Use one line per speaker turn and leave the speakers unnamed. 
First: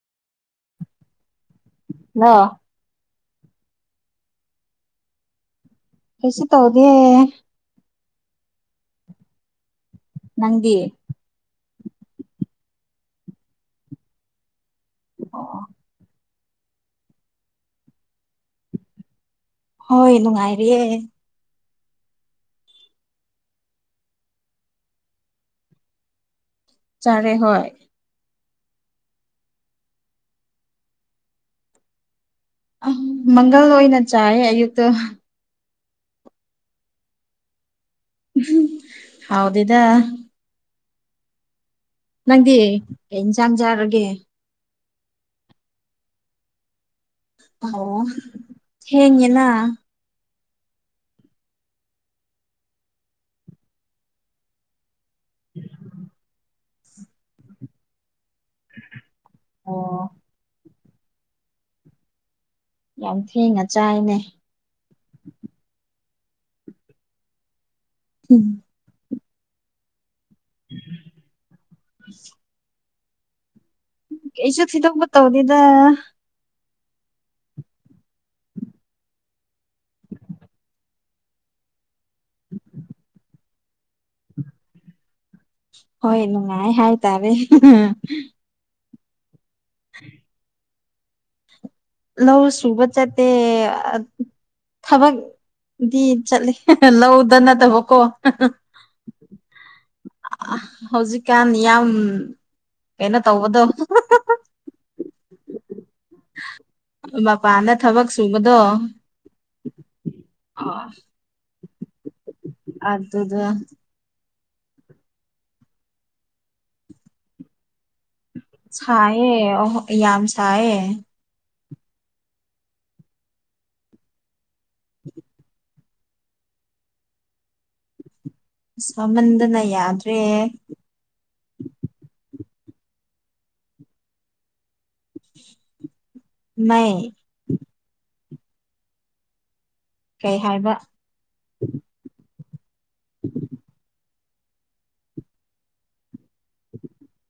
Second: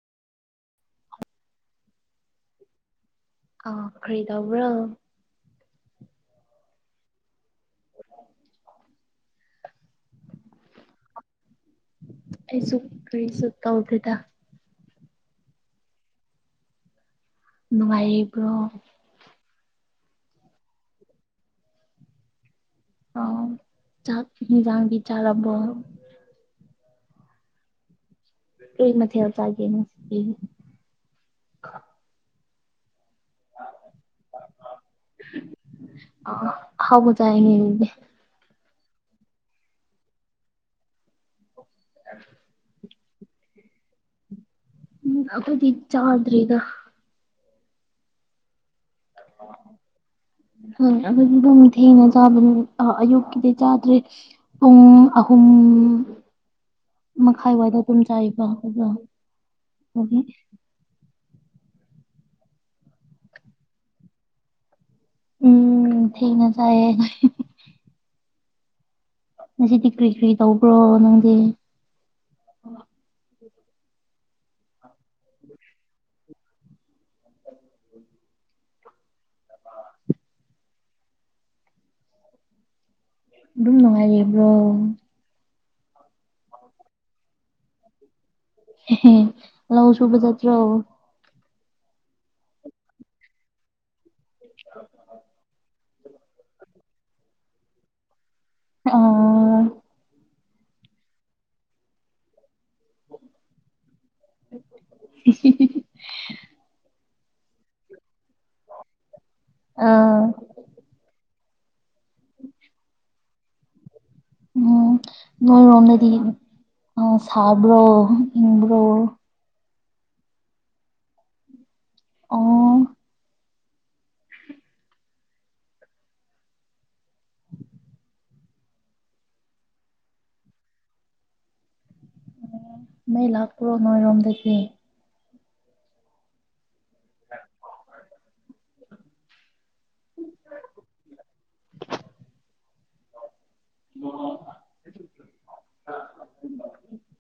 ꯑ
ꯑ ꯈꯔꯤꯗꯕ꯭ꯔꯣ
ꯀꯩꯁ ꯇꯧꯗꯦ ꯅꯗꯤꯤꯦ
ꯑꯩꯁꯨꯔꯤ ꯁ ꯀ ꯎꯗꯗ
ꯑ
ꯅꯨꯡꯉꯥꯏꯔꯤꯕ꯭ꯔꯣ
ꯍꯣꯏ ꯅꯨꯡꯉꯥꯏꯔꯤꯌꯦꯦ
ꯑ ꯆꯥꯛ ꯍꯖꯥꯡꯒꯤ ꯆꯕ
ꯆꯥꯔꯦ ꯍꯣꯏ
ꯀ ꯃꯊ ꯌꯥꯎꯖꯒꯦꯅ
ꯑ ꯃꯪꯒꯜ ꯑꯣꯏꯅ ꯆꯥꯏ ꯑꯌꯨ
ꯑ ꯍꯕꯗꯉꯦ
ꯍꯥꯎꯗꯗ ꯅꯪꯗꯤ ꯀ ꯏꯟꯁꯥꯡ ꯆꯥꯔꯒꯦ
ꯎꯝ ꯑꯗꯤ ꯏ ꯆꯥꯗ꯭ꯔꯔꯤ ꯏꯒ
ꯑꯣ ꯍꯦꯡꯂ
ꯍꯝ ꯑꯗꯨꯗꯤ ꯑꯗꯨꯝ ꯊꯦꯡꯅ ꯆꯥꯕꯅꯤ ꯑꯌꯨꯛꯀꯤꯗꯤ ꯆꯥꯗ꯭ꯔꯦ ꯄꯨꯡ ꯑꯍꯨꯝ ꯃꯈꯥꯏꯋꯥꯏꯗ ꯑꯗꯨꯝ ꯆꯥꯏꯕ ꯑꯗꯨꯒ
ꯑꯣ
ꯑꯣꯒꯤꯦ
ꯌꯥꯝ ꯊꯤꯅ ꯆꯥꯏꯅꯦ
ꯎꯝ ꯊꯦꯡꯅ ꯆꯥꯏꯌꯦ
ꯎꯝ
ꯉꯁꯤꯗꯤ ꯀꯔꯤ ꯀꯔꯤ ꯇꯧꯕ꯭ꯔꯣ ꯅꯪꯗꯤ
ꯎ ꯀꯩꯁꯨ ꯊꯤꯗꯣꯛꯄ ꯇꯧꯗꯦꯗ ꯎꯝ
ꯑꯗꯨꯝ ꯅꯨꯡꯉꯥꯏꯔꯤꯦꯕ꯭ꯔꯣ
ꯍꯣꯏ ꯅꯨꯡꯉꯥꯏ ꯍꯥꯏꯇꯥꯔꯦ
ꯂꯧꯁꯨꯨꯕ ꯆꯠꯇ꯭ꯔ
ꯂꯧ ꯁꯨꯕ ꯆꯠꯇꯦ ꯊꯕꯛ ꯗ ꯆ ꯂꯗꯅꯗ ꯍꯀꯣ
ꯑꯥ
ꯍꯧꯖꯤꯛꯀꯥꯟ ꯌꯥꯝ ꯀꯩꯅꯣ ꯇꯧꯕꯗꯣ
[unintelligible]
ꯃꯄꯥꯅ ꯊꯕꯛ ꯁꯨꯕꯗꯣ
ꯑꯥ
ꯑ ꯑꯗꯗ
ꯎꯝ ꯅꯣꯏꯔꯣꯝꯗꯗꯤ ꯑ ꯁꯥꯕ꯭ꯔꯣ ꯏꯪꯕ꯭ꯔꯣ
ꯁꯥꯏꯌꯦ ꯌꯥꯝ ꯁꯥꯏꯌꯦ
ꯑꯣ
[unintelligible] ꯁꯥꯃꯟꯗꯅ ꯌꯥꯗ꯭ꯔꯦ
ꯃ ꯂꯥꯛꯄꯔꯣ ꯅꯣꯏꯔꯣꯝꯗꯦ
ꯅ ꯀꯩ ꯍꯥꯏꯕ [unintelligible]